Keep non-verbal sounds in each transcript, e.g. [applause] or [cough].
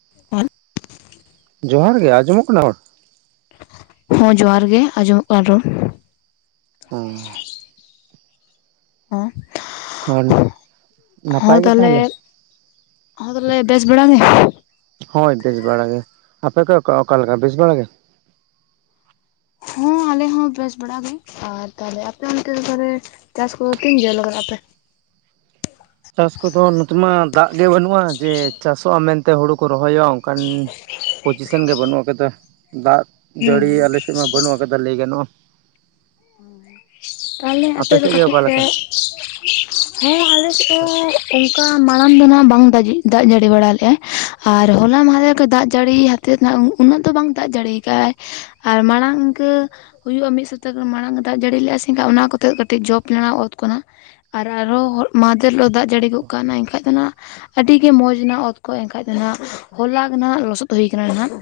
[unintelligible] ᱡᱚᱦᱟᱨ ᱜᱮ ᱟᱸᱡᱚᱢᱚᱜ ᱠᱟᱱᱟ ᱨᱚᱲ? ᱦᱚ ᱡᱚᱦᱟᱨ ᱜᱮ ᱟᱸᱡᱚᱢᱚᱜ ᱠᱟᱱ ᱨᱚᱲ᱾ ᱦᱩᱸ, ᱦᱚᱸ ᱦᱚᱸ ᱦᱚᱸ ᱱᱟᱯᱟᱭ ᱜᱮ ᱛᱟᱦᱞᱮ, ᱛᱟᱦᱚᱞᱮ? ᱦᱚᱸ ᱛᱟᱦᱞᱮ ᱵᱮᱥ ᱵᱟᱲᱟ ᱜᱮ? ᱦᱳᱭ ᱵᱮᱥ ᱵᱟᱲᱟ ᱜᱮ ᱟᱯᱮ ᱠᱚ ᱚᱠᱟ ᱚᱠᱟᱞᱮᱠᱟ ᱵᱮᱥ ᱵᱟᱲᱟ ᱜᱮ? ᱦᱚᱸ ᱟᱞᱮ ᱦᱚᱸ ᱵᱮᱥ ᱵᱟᱲᱟ ᱜᱮ ᱟᱨ ᱛᱟᱦᱞᱮ ᱟᱯᱮ ᱚᱱᱛᱮ ᱫᱚ ᱛᱟᱦᱚᱞᱮ, ᱪᱟᱥ ᱠᱚ ᱛᱤᱱ ᱡᱷᱟᱹᱞ ᱠᱟᱜ-ᱟ ᱯᱮ? ᱪᱟᱥ ᱠᱚᱫᱚ ᱱᱚᱛᱮ ᱢᱟ ᱫᱟᱜ ᱜᱮ ᱵᱟᱹᱱᱩᱜᱼᱟ ᱡᱮ ᱪᱟᱥᱚᱜᱼᱟ ᱢᱮᱱᱛᱮ ᱦᱩᱲᱩ ᱠᱚ ᱨᱚᱦᱚᱭᱚᱜ-ᱟ ᱚᱱᱠᱟᱱ, ᱯᱚᱡᱤᱥᱮᱱ ᱜᱮ ᱵᱟᱹᱱᱩᱜ ᱠᱟᱫᱟ ᱫᱟᱜ ᱦᱩᱸ ᱡᱟᱹᱲᱤ ᱟᱞᱮ ᱥᱮᱜ ᱢᱟ ᱵᱟᱹᱱᱩᱜ ᱠᱟᱫᱟ ᱞᱟᱹᱭ ᱜᱟᱱᱚᱜᱼᱟ᱾ ᱚ ᱛᱟᱦᱞᱮ ᱟᱯᱮ ᱫᱚ ᱥᱮᱫ ᱜᱮ ᱠᱟᱹᱴᱤᱡ ᱚᱠᱟ ᱯᱮ ᱞᱮᱠᱟ? [unintelligible] ᱟᱞᱮ ᱥᱮᱜ ᱦᱚᱸ ᱚᱱᱠᱟ ᱢᱟᱲᱟᱝ ᱫᱚ ᱱᱟᱦᱟᱜ ᱵᱟᱝ ᱫᱟᱜᱤᱜ ᱫᱟᱜ ᱡᱟᱹᱲᱤ ᱵᱟᱲᱟ ᱞᱮᱫᱼᱟᱭ ᱟᱨ ᱦᱚᱞᱟ ᱢᱟᱫᱷᱮᱨ ᱫᱟᱜ ᱡᱟᱹᱲᱤ ᱦᱟᱛᱮᱫ ᱱᱟᱜ ᱩᱱᱟᱹᱜ ᱫᱚ ᱵᱟᱝ ᱫᱟᱜ ᱡᱟᱹᱲᱤᱭ ᱟᱠᱟᱫᱟᱭ᱾ ᱟᱨ ᱢᱟᱲᱟᱝ ᱤᱱᱠᱟᱹ ᱦᱩᱭᱩᱜᱼᱟ ᱢᱤᱫ ᱥᱚᱯᱛᱮ ᱢᱟᱲᱟᱝ ᱫᱟᱜ ᱡᱟᱹᱲᱤ ᱞᱮ-ᱟ ᱥᱮᱜᱷᱟ ᱚᱱᱟ ᱠᱚᱛᱮ ᱠᱟᱹᱴᱤᱡ ᱡᱚᱯ ᱞᱮᱱᱟ ᱚᱛ ᱠᱚ ᱱᱟᱜ᱾ ᱟᱨ ᱟᱨᱦᱚᱸ ᱢᱟᱦᱫᱷᱮᱨ ᱞᱳᱜ ᱫᱟᱜ ᱡᱟᱹᱲᱤ ᱜᱚᱜ ᱠᱟᱣᱱᱟ ᱮᱱᱠᱷᱟᱡ ᱫᱚ ᱱᱟᱸᱜ, ᱟᱹᱰᱤ ᱜᱮ ᱢᱚᱡᱽ ᱱᱟ ᱚᱛ ᱠᱚ ᱮᱱᱠᱷᱟᱡ ᱫᱚ ᱱᱟᱜ ᱦᱚᱞᱟᱜ ᱱᱟᱜ ᱞᱚᱥᱚᱫ ᱦᱩᱭ ᱠᱟᱱᱟ ᱱᱟᱦᱟᱸᱜ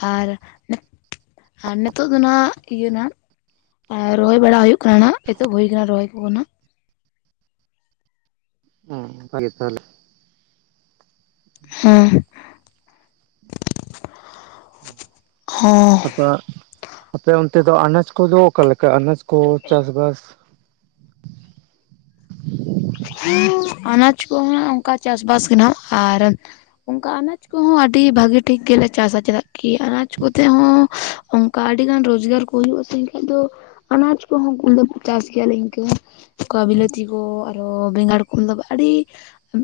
ᱟᱨ, [inaudible] ᱟᱨ ᱱᱮᱛᱳᱜ ᱫᱚ ᱱᱟᱦᱟᱸᱜ ᱤᱭᱟᱹ ᱱᱟᱸᱜ, ᱟᱨ ᱨᱚᱦᱚᱭ ᱵᱟᱲᱟ ᱦᱩᱭᱳᱜ ᱠᱟᱱᱟ ᱱᱟᱜ ᱮᱛᱚᱵ ᱦᱩᱭ ᱠᱟᱱᱟ ᱨᱚᱦᱚᱭ ᱠᱚᱱᱟᱜ᱾ ᱦᱩᱸ [unintelligible] ᱛᱟᱦᱞᱮ᱾ ᱦᱮᱸ ᱦᱚᱸ᱾ [unintelligible] ᱟᱯᱮ ᱚᱱᱛᱮ ᱫᱚ ᱟᱱᱟᱡᱽ ᱠᱚᱫᱚ ᱚᱠᱟᱞᱮ ᱞᱮᱠᱟ ᱟᱱᱟᱡᱽ ᱠᱚ ᱪᱟᱥ ᱵᱟᱥ? ᱟᱱᱟᱡᱽ ᱠᱚᱦᱚᱸ ᱚᱱᱠᱟ ᱪᱟᱥᱵᱟᱥ ᱜᱮᱱᱟᱜ ᱟᱨ, ᱚᱱᱠᱟ ᱟᱱᱟᱡᱽ ᱠᱚᱦᱚᱸ ᱟᱹᱰᱤ ᱵᱷᱟᱹᱜᱤ ᱴᱷᱤᱠ ᱜᱮᱞᱮ ᱪᱟᱥᱟ ᱪᱮᱫᱟᱜ ᱠᱤ ᱟᱱᱟᱡᱽ ᱠᱚᱛᱮ ᱦᱚᱸ, ᱚᱱᱠᱟ ᱟᱹᱰᱤ ᱜᱟᱱ ᱨᱳᱡᱽᱜᱟᱨ ᱠᱚ ᱦᱩᱭᱩᱜᱼᱟ ᱥᱮ ᱮᱱᱠᱷᱟᱡ ᱫᱚ, ᱟᱱᱟᱡ ᱠᱚᱦᱚᱸ [unintelligible] ᱪᱟᱥ ᱜᱮᱭᱟᱞᱮ ᱤᱱᱠᱟᱹ ᱚᱱᱠᱟ ᱵᱤᱞᱟᱹᱛᱤ ᱠᱚ, ᱚᱻ ᱵᱮᱸᱜᱟᱲ [unintelligible] ᱟᱹᱰᱤ,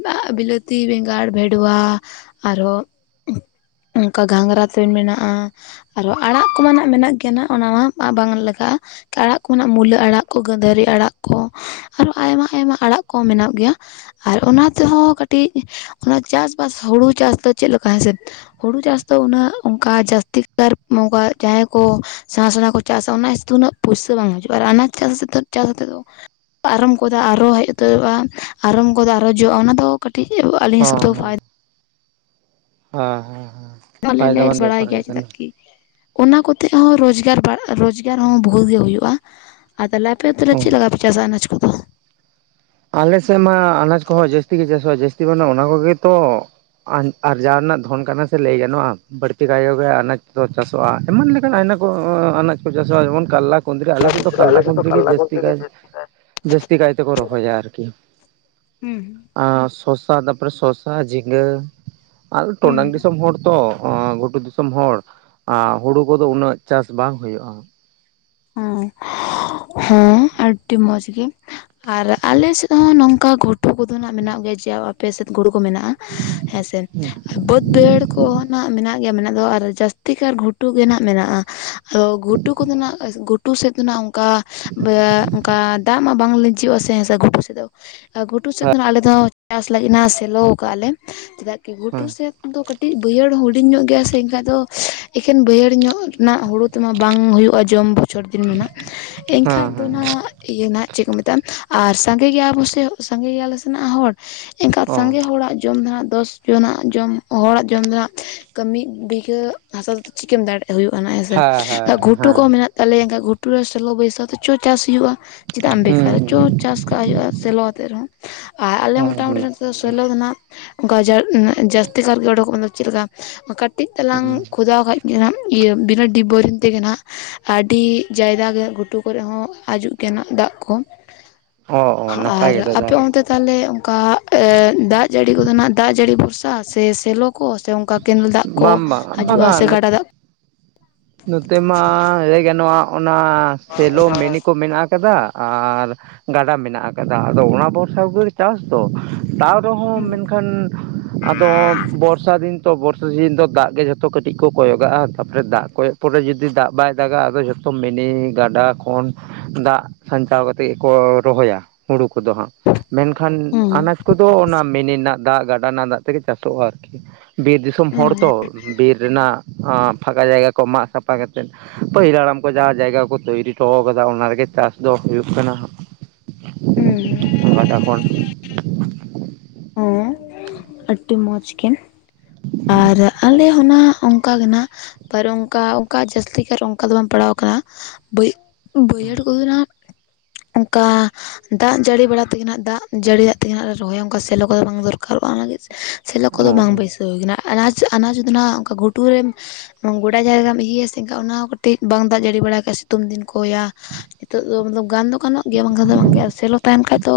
[inaudible] ᱵᱤᱞᱟᱹᱛᱤ ᱵᱮᱸᱜᱟᱲ ᱵᱷᱮᱰᱣᱟ ᱟᱨᱦᱚᱸ, ᱚᱱᱠᱟ ᱜᱷᱟᱸᱝᱽᱨᱟ ᱛᱩᱧ ᱢᱮᱱᱟᱜᱼᱟ᱾ ᱟᱨᱚ ᱟᱲᱟᱜ ᱠᱚᱢᱟᱱᱟᱜ ᱢᱮᱱᱟᱜ ᱜᱮᱭᱟ ᱚᱱᱟ ᱢᱟ ᱵᱟᱝ ᱞᱮᱠᱷᱟᱼᱟ᱾ ᱠᱮ ᱟᱲᱟᱜ ᱠᱚ ᱢᱮᱱᱟᱜ-ᱟ ᱢᱩᱞᱟᱹ ᱟᱲᱟᱜ ᱠᱚ ᱜᱟᱺᱫᱷᱟᱹᱨᱤ ᱟᱲᱟᱜ ᱠᱚ ᱟᱨᱚ ᱟᱭᱢᱟ ᱟᱭᱢᱟ, ᱟᱲᱟᱜ ᱠᱚ ᱢᱮᱱᱟᱜ ᱜᱮᱭᱟ᱾ ᱟᱨ ᱚᱱᱟ ᱛᱮᱦᱚᱸ ᱠᱟᱹᱴᱤᱡ ᱚᱱᱟ ᱪᱟᱥᱵᱟᱥ ᱦᱩᱲᱩ ᱪᱟᱥ ᱫᱚ ᱪᱮᱫ ᱞᱮᱠᱟ ᱦᱮ ᱥᱮᱵ, ᱦᱩᱲᱩ ᱪᱟᱥ ᱫᱚ ᱩᱱᱟᱹᱜ ᱚᱱᱠᱟ ᱡᱟᱹᱥᱛᱤ [inaudible] ᱢᱚᱠᱟ ᱡᱟᱦᱟᱸᱭ ᱠᱚ, ᱥᱮᱬᱟ ᱥᱮᱬᱟ ᱠᱚ ᱪᱟᱥᱟ ᱚᱱᱟ [unintelligible] ᱩᱱᱟᱹᱜ ᱯᱩᱭᱥᱟᱹ ᱵᱟᱝ ᱦᱤᱡᱩᱜᱼᱟ᱾ ᱟᱨ ᱟᱱᱟᱡᱽ ᱪᱟᱥ ᱪᱟᱥᱛᱮᱫ ᱫᱚ ᱟᱨᱚᱢ ᱜᱚᱫᱟ ᱟᱨᱚ ᱦᱮᱡ ᱩᱛᱟᱹᱨᱚᱜᱼᱟ ᱟᱨᱚᱢ ᱜᱚᱫᱟ ᱟᱨᱚ ᱡᱚᱜᱼᱟ ᱚᱱᱟ ᱫᱚ ᱠᱟᱹᱴᱤᱡ ᱟᱞᱤᱧ ᱦᱚᱸ ᱦᱤᱥᱟᱹᱵ ᱫᱚ ᱦᱚᱸ ᱯᱷᱟᱭᱫᱟ ᱦᱮᱸ ᱦᱮᱸ ᱦᱮᱸ᱾ [unintelligible] ᱟᱞᱮ ᱯᱷᱟᱭᱫᱟ ᱞᱮ ᱢᱟᱱ ᱵᱟᱲᱟᱭ ᱵᱮᱯᱟᱨ ᱜᱮ ᱜᱮᱭᱟ ᱠᱟᱱᱟ᱾ ᱪᱮᱫᱟᱜ ᱠᱤ ᱚᱱᱟ ᱠᱚᱛᱮ ᱦᱚᱸ ᱨᱚᱡᱽᱜᱟᱨ ᱨᱚᱡᱽᱜᱟᱨ ᱦᱚᱸ ᱵᱚᱦᱩᱛ ᱜᱮ ᱦᱩᱭᱩᱜᱼᱟ᱾ [inaudible] ᱟᱯᱮ ᱛᱟᱦᱚᱞᱮ ᱚ ᱪᱮᱫ ᱞᱮᱠᱟ ᱯᱮ ᱪᱟᱥᱼᱟ ᱟᱱᱟᱡᱽ ᱠᱚᱫᱚ? ᱟᱞᱮᱥᱮᱫ ᱢᱟ ᱟᱱᱟᱡ ᱠᱚᱦᱚᱸ ᱡᱟᱹᱥᱛᱤ ᱜᱮ ᱪᱟᱥᱚᱜᱼᱟ ᱡᱟᱹᱥᱛᱤ ᱢᱟᱱᱮ ᱚᱱᱟ ᱠᱚᱜᱮᱛᱚ᱾ ᱟᱨᱡᱟᱣ ᱨᱮᱱᱟᱜ ᱫᱷᱚᱱ ᱠᱟᱱᱟ ᱥᱮ ᱞᱟᱹᱭ ᱜᱟᱱᱚᱜᱼᱟ᱾ ᱵᱟᱹᱲᱛᱤ ᱠᱟᱭᱚᱜ ᱜᱮ ᱟᱱᱟᱡ ᱫᱚ ᱪᱟᱥᱚᱜᱼᱟ᱾ ᱮᱢᱟᱱ ᱞᱮᱠᱟᱱ ᱟᱭᱢᱟ ᱠᱚ ᱟᱱᱟᱡ ᱠᱚ ᱪᱟᱥᱚᱜᱼᱟ᱾ ᱡᱮᱢᱚᱱ ᱠᱟᱨᱞᱟ ᱠᱩᱫᱽᱨᱤ ᱟᱞᱮ ᱥᱮ ᱟᱞᱮ ᱠᱟᱞᱞᱟ ᱥᱮᱫ ᱫᱚ ᱠᱩᱫᱽᱨᱤ ᱜᱮ ᱡᱟᱹᱥᱛᱤ ᱠᱚᱛᱮ ᱠᱟᱭᱛᱮ ᱡᱟᱹᱥᱛᱤ ᱠᱟᱭᱛᱮ ᱠᱚ ᱨᱚ ᱦᱚᱭᱟ ᱟᱨᱠᱤ ᱦᱩᱸ ᱟᱨ ᱥᱚᱥᱟ ᱛᱟᱨᱯᱚᱨᱮ ᱥᱚᱥᱟ ᱡᱷᱤᱸᱜᱟᱹ ᱟᱫᱚ ᱴᱚᱰᱟᱝ ᱦᱩᱸ ᱫᱤᱥᱚᱢ ᱦᱚᱲ ᱛᱚ ᱜᱷᱩᱴᱩ ᱫᱤᱥᱚᱢ ᱦᱚᱲ ᱦᱩᱲᱩ ᱠᱚᱫᱚ ᱩᱱᱟᱹᱜ ᱪᱟᱥ ᱵᱟᱝ ᱦᱩᱭᱩᱜᱼᱟ᱾ ᱦᱮᱸ᱾ ᱦᱮᱸ ᱟᱹᱰᱤ ᱢᱚᱸᱡᱽ ᱜᱮ ᱟᱨ ᱟᱞᱮ ᱥᱮᱫ ᱦᱚᱸ ᱱᱚᱝᱠᱟ ᱜᱷᱩ ᱴᱩ ᱠᱚᱫᱚ ᱱᱟᱜ ᱢᱮᱱᱟᱜ ᱜᱮᱭᱟ ᱡᱮ ᱟᱯᱮ ᱥᱮᱫ ᱜᱩᱲᱩ ᱠᱚ ᱢᱮᱱᱟᱜᱼᱟ᱾ ᱦᱮᱸ ᱥᱮ ᱵᱟᱹᱫᱽ ᱵᱟᱹᱭᱦᱟᱹᱲ ᱠᱚᱦᱚᱸ ᱱᱟᱦᱟᱸᱜ ᱢᱮᱱᱟᱜ ᱜᱮ ᱢᱮᱱᱟᱜ ᱫᱚ ᱟᱨ ᱡᱟᱹᱥᱛᱤ ᱠᱟᱨ ᱜᱷᱩᱴᱩ ᱜᱮ ᱱᱟᱦᱟᱜ ᱢᱮᱱᱟᱜᱼᱟ᱾ ᱟᱫᱚ ᱜᱷᱩᱴᱩ ᱠᱚᱫᱚ ᱱᱟᱦᱟᱜ ᱜᱷᱩᱴᱩ ᱥᱮᱫ ᱫᱚ ᱱᱟᱜ ᱚᱱᱠᱟ ᱚᱱᱠᱟ ᱫᱟᱜ ᱢᱟ ᱵᱟᱝ ᱞᱤᱸᱡᱤᱚᱜᱼᱟ ᱥᱮ ᱦᱮᱸ ᱥᱮ ᱜᱷᱩᱴᱩ ᱥᱮᱫ ᱫᱚ ᱟ ᱜᱷᱩᱴᱩ ᱥᱮᱫ ᱫᱚ ᱱᱟᱦᱟᱜ ᱟᱞᱮ ᱫᱚ ᱪᱟᱥ ᱞᱟᱹᱜᱤᱫ ᱱᱟᱦᱟᱸᱜ ᱥᱮᱞᱚ ᱠᱟᱜᱼᱟ ᱞᱮ᱾ ᱪᱮᱫᱟᱜ ᱠᱤ ᱜᱷᱩᱴᱩ ᱦᱮᱸ ᱥᱮᱫ ᱫᱚ ᱠᱟᱹᱴᱤᱡ ᱵᱟᱹᱭᱦᱟᱹᱲ ᱦᱩᱰᱤᱧ ᱧᱚᱜ ᱜᱮᱭᱟ ᱥᱮ ᱮᱱᱠᱷᱟᱡ ᱫᱚ ᱮᱠᱷᱮᱱ ᱵᱟᱹᱭᱦᱟᱹᱲ ᱧᱚᱜ ᱨᱮᱱᱟᱜ ᱦᱳᱲᱩ ᱛᱮᱢᱟ ᱵᱟᱝ ᱦᱩᱭᱩᱜᱼᱟ᱾ ᱡᱚᱢ ᱵᱚᱪᱷᱚᱨ ᱫᱤᱱ ᱢᱮᱱᱟᱜ ᱦᱮᱸ ᱮᱱᱠᱷᱟᱡ ᱫᱚ ᱦᱮᱸ ᱱᱟᱦᱟᱜ ᱤᱭᱟᱹ ᱱᱟᱦᱟᱸᱜ ᱪᱮᱫ ᱠᱚ ᱢᱮᱛᱟᱜᱼᱟ ᱟᱨ ᱥᱟᱸᱜᱮ ᱜᱮᱭᱟ ᱵᱚ ᱥᱮ ᱥᱟᱸᱜᱮ ᱜᱮᱭᱟᱞᱮ ᱥᱮ ᱱᱟᱦᱟᱸᱜ ᱦᱚᱲ᱾ ᱮᱱᱠᱷᱟᱡ ᱚ ᱥᱟᱸᱜᱮ ᱦᱚᱲᱟᱜ ᱡᱚᱢ ᱦᱟᱸᱜ ᱫᱚᱥ ᱡᱚᱱᱟᱜ ᱡᱚᱢ ᱦᱚᱲᱟᱜ ᱡᱚᱢ ᱫᱚ ᱱᱟᱦᱟᱜ ᱠᱟᱹᱢᱤ ᱢᱤᱫ ᱵᱤᱜᱷᱟᱹ ᱦᱟᱥᱟ ᱫᱚ ᱪᱤᱠᱟᱹᱢ ᱫᱟᱲᱮᱜ ᱦᱩᱭᱩᱜ ᱟᱱᱟᱜ ᱦᱮᱸᱥᱮ, ᱦᱮᱸ ᱦᱮᱸ ᱜᱷᱩᱴᱩ ᱦᱮᱸ ᱠᱚ ᱢᱮᱱᱟᱜ ᱛᱟᱞᱮᱭᱟ ᱮᱱᱠᱷᱟᱡ ᱜᱷᱩᱴᱩ ᱨᱮ ᱥᱮᱞᱚ ᱵᱟᱹᱭᱥᱟᱣ ᱛᱮ ᱪᱚ ᱪᱟᱥ ᱦᱩᱭᱩᱜᱼᱟ ᱪᱮᱫᱟᱜ ᱮᱢ ᱦᱩᱸ ᱵᱮᱠᱟᱨᱟ ᱪᱚ ᱪᱟᱥ ᱠᱟᱜ ᱦᱩᱭᱩᱜᱼᱟ ᱥᱮᱞᱚ ᱟᱛᱮᱫ ᱨᱮᱦᱚᱸ, ᱟᱨ ᱟᱞᱮ ᱦᱩᱸ ᱦᱮᱸ ᱢᱚᱴᱟᱢᱩᱴᱤ ᱱᱚᱛᱮ ᱫᱚ ᱱᱟᱯᱟᱭ ᱜᱮ ᱥᱮᱞᱳ ᱫᱚ ᱱᱟᱦᱟᱸᱜ ᱚᱱᱠᱟ ᱡᱟᱹᱜ ᱡᱟᱹᱥᱛᱤ ᱠᱟᱨ ᱜᱮ ᱚᱰᱚ ᱠᱚᱜ ᱠᱟᱱ ᱫᱚ ᱪᱮᱫ ᱞᱮᱠᱟ ᱠᱟᱹᱴᱤᱡ ᱛᱟᱞᱟᱝ ᱦᱩᱸ ᱠᱷᱚᱫᱟᱣ ᱠᱷᱟᱡ--‌ ᱜᱮ ᱱᱟᱦᱟᱸᱜ ᱤᱭᱟᱹ ᱵᱤᱱᱟᱹ ᱰᱤᱵ ᱵᱳᱭᱨᱤᱝ ᱛᱮᱜᱮ ᱱᱟᱦᱟᱜ ᱟᱹᱰᱤ ᱡᱟᱭᱜᱟ ᱜᱮ ᱜᱷᱩᱴᱩ ᱠᱚᱨᱮᱜ ᱦᱚᱸ ᱦᱟᱡᱩᱜ ᱜᱮ ᱱᱟᱦᱟᱸᱜ ᱫᱟᱜ ᱠᱚ᱾ ᱚ ᱚ ᱟᱨ ᱱᱟᱯᱟᱭ ᱜᱮᱛᱚ ᱟᱯᱮ ᱛᱟᱦᱚᱞᱮ ᱚᱱᱛᱮ ᱛᱟᱦᱚᱞᱮ ᱚᱱᱠᱟ ᱫᱟᱜ ᱡᱟᱹᱲᱤ ᱠᱚᱫᱚ ᱱᱟᱦᱟᱸᱜ ᱫᱟᱜ ᱡᱟᱹᱲᱤ ᱵᱷᱚᱨᱥᱟ ᱥᱮ ᱥᱮᱞᱚ ᱠᱚ ᱥᱮ ᱚᱱᱠᱟ ᱠᱮᱱᱮᱞ ᱫᱟᱜ ᱠᱚ ᱵᱟᱝ ᱵᱟᱝ ᱦᱟᱡᱩᱜᱼᱟ ᱵᱟᱝᱟ ᱥᱮ ᱱᱚᱛ ᱜᱟᱰᱟ ᱫᱟᱜ ᱱᱚᱛᱮ ᱢᱟ ᱞᱟᱹᱭ ᱜᱟᱱᱚᱜᱼᱟ ᱚᱱᱟ ᱥᱮᱞᱚ ᱢᱤᱱᱤ ᱠᱚ ᱢᱮᱱᱟᱜ ᱠᱟᱫᱟ᱾ ᱟᱨ ᱜᱟᱰᱟ ᱢᱮᱱᱟᱜ ᱠᱟᱫᱟ ᱟᱫᱚ ᱚᱱᱟ ᱵᱚᱨᱥᱟ [inaudible] ᱜᱮ ᱪᱟᱥ ᱫᱚ᱾ ᱛᱟᱣ ᱨᱮᱦᱚᱸ ᱦᱩᱸ ᱢᱮᱱᱠᱷᱟᱱ ᱟᱫᱚ ᱵᱚᱨᱥᱟ ᱫᱤᱱ ᱛᱚ ᱵᱚᱨᱥᱟ ᱥᱤᱡᱤᱱ ᱫᱚ ᱫᱟᱜ ᱜᱮ ᱡᱷᱚᱛᱚ ᱠᱟᱹᱴᱤᱡ ᱠᱚ ᱠᱚᱭᱚᱜᱟᱜᱼᱟ ᱛᱟᱯᱚᱨᱮ ᱫᱟᱜ ᱠᱚᱭᱚᱜ ᱯᱚᱨᱮ ᱡᱩᱫᱤ ᱫᱟᱜ ᱵᱟᱭ ᱫᱟᱜᱟ ᱟᱫᱚ ᱡᱷᱚ ᱫᱚ ᱢᱤᱱᱤ ᱜᱟᱰᱟ ᱠᱷᱚᱱ ᱫᱟᱜ ᱥᱟᱧᱪᱟᱣ ᱠᱟᱛᱮᱜ ᱜᱮᱠᱚ ᱨᱚᱦᱚᱭᱟ ᱦᱩᱲᱩ ᱠᱚᱫᱚ ᱦᱟᱸᱜ᱾ ᱢᱮᱱᱠᱷᱟᱱ ᱦᱩᱸ ᱟᱱᱟᱪ ᱠᱚᱫᱚ ᱚᱱᱟ ᱢᱤᱱᱤ ᱨᱮᱱᱟᱜ ᱫᱟᱜ ᱜᱟᱰᱟ ᱨᱮᱱᱟᱜ ᱫᱟᱜ ᱛᱮᱜᱮ ᱪᱟᱥᱚᱜᱼᱟ ᱟᱨᱠᱤ᱾ ᱵᱤᱨ ᱫᱤᱥᱚᱢ ᱦᱚᱲ ᱛᱚ ᱵᱤᱨ ᱨᱮᱱᱟᱜ ᱯᱷᱟᱸᱠᱟ ᱡᱟᱭᱜᱟ ᱠᱚ ᱢᱟᱜ ᱥᱟᱯᱷᱟ ᱠᱟᱛᱮᱫ ᱯᱟᱹᱦᱤᱞ ᱦᱟᱲᱟᱢ ᱠᱚ ᱡᱟᱦᱟᱸ ᱡᱟᱭᱜᱟ ᱠᱚ ᱛᱳᱭᱨᱤ ᱦᱚᱴᱚᱣ ᱠᱟᱫᱟ ᱚᱱᱟ ᱨᱮᱜᱮ ᱪᱟᱥ ᱫᱚ ᱦᱩᱭᱩᱜ ᱠᱟᱱᱟ᱾ ᱦᱩᱸ ᱜᱟᱵᱟ ᱠᱷᱚᱱ᱾ ᱦᱚᱸ ᱟᱹᱰᱤ ᱢᱚᱡᱽ ᱜᱮ ᱟᱨ ᱟᱞᱮ ᱚ ᱦᱚᱸ ᱱᱟᱦᱟᱜ ᱚᱝ ᱚᱱᱠᱟ ᱜᱮ ᱱᱟᱦᱟᱸᱜ ᱯᱟᱨ ᱚᱱᱠᱟ ᱚᱱᱠᱟ ᱡᱟᱹᱥᱛᱤ ᱠᱟᱨ ᱚᱱᱠᱟ ᱫᱚ ᱵᱟᱝ ᱯᱟᱲᱟᱣ ᱠᱟᱱᱟ᱾ ᱵᱟᱹᱭᱦᱟᱹᱲ ᱠᱚ ᱫᱚ ᱱᱟᱦᱟᱜᱼᱼ ᱚᱱᱠᱟ ᱫᱟᱜ ᱡᱟᱹᱲᱤ ᱵᱟᱲᱟ ᱛᱮᱜᱮ ᱱᱟᱦᱟᱸᱜ ᱫᱟᱜ ᱡᱟᱹᱲᱤᱭᱟᱜ ᱛᱮᱜᱮ ᱦᱟᱸᱜ ᱞᱮ ᱨᱚᱦᱚᱭᱟ᱾ ᱚᱱᱠᱟ ᱥᱮᱞᱚ ᱠᱚᱫᱚ ᱵᱟᱝ ᱫᱚᱨᱠᱟᱨᱚᱜ-ᱟ ᱚᱱᱟ ᱞᱟᱹᱜᱤᱫ ᱥᱮᱞᱚ ᱚ ᱠᱚᱫᱚ ᱵᱟᱝ ᱦᱮᱸ ᱵᱟᱹᱭᱥᱟᱹᱣ ᱦᱩᱭ ᱠᱟᱱᱟ᱾ ᱟᱱᱟᱪᱽ ᱟᱱᱟᱪᱽ ᱫᱚ ᱱᱟᱦᱟᱸᱜ ᱚᱱᱠᱟ ᱜᱷᱩᱴᱩ ᱨᱮᱼᱼ ᱜᱚᱰᱟ ᱡᱟᱭᱜᱟᱢ ᱤᱭᱟᱹᱭᱟ ᱥᱮ ᱤᱱᱠᱷᱟᱡ ᱚᱱᱟ ᱦᱚᱸ ᱠᱟᱹᱴᱤᱡ ᱵᱟᱝ ᱫᱟᱜ ᱡᱟᱹᱲᱤ ᱵᱟᱲᱟᱭ ᱠᱷᱟᱡ ᱥᱤᱛᱩᱝ ᱫᱤᱱ ᱠᱚᱭᱟᱼᱼ ᱱᱤᱛᱚᱜ ᱫᱚ ᱚᱱᱟ ᱫᱚ ᱜᱟᱱ ᱫᱚ ᱜᱟᱱᱚᱜ ᱜᱮᱭᱟ ᱵᱟᱝᱠᱷᱟᱱ ᱫᱚ ᱵᱟᱝᱜᱮ ᱟᱨ ᱥᱮᱞᱚ ᱛᱟᱦᱮᱱ ᱠᱷᱟᱡ ᱫᱚ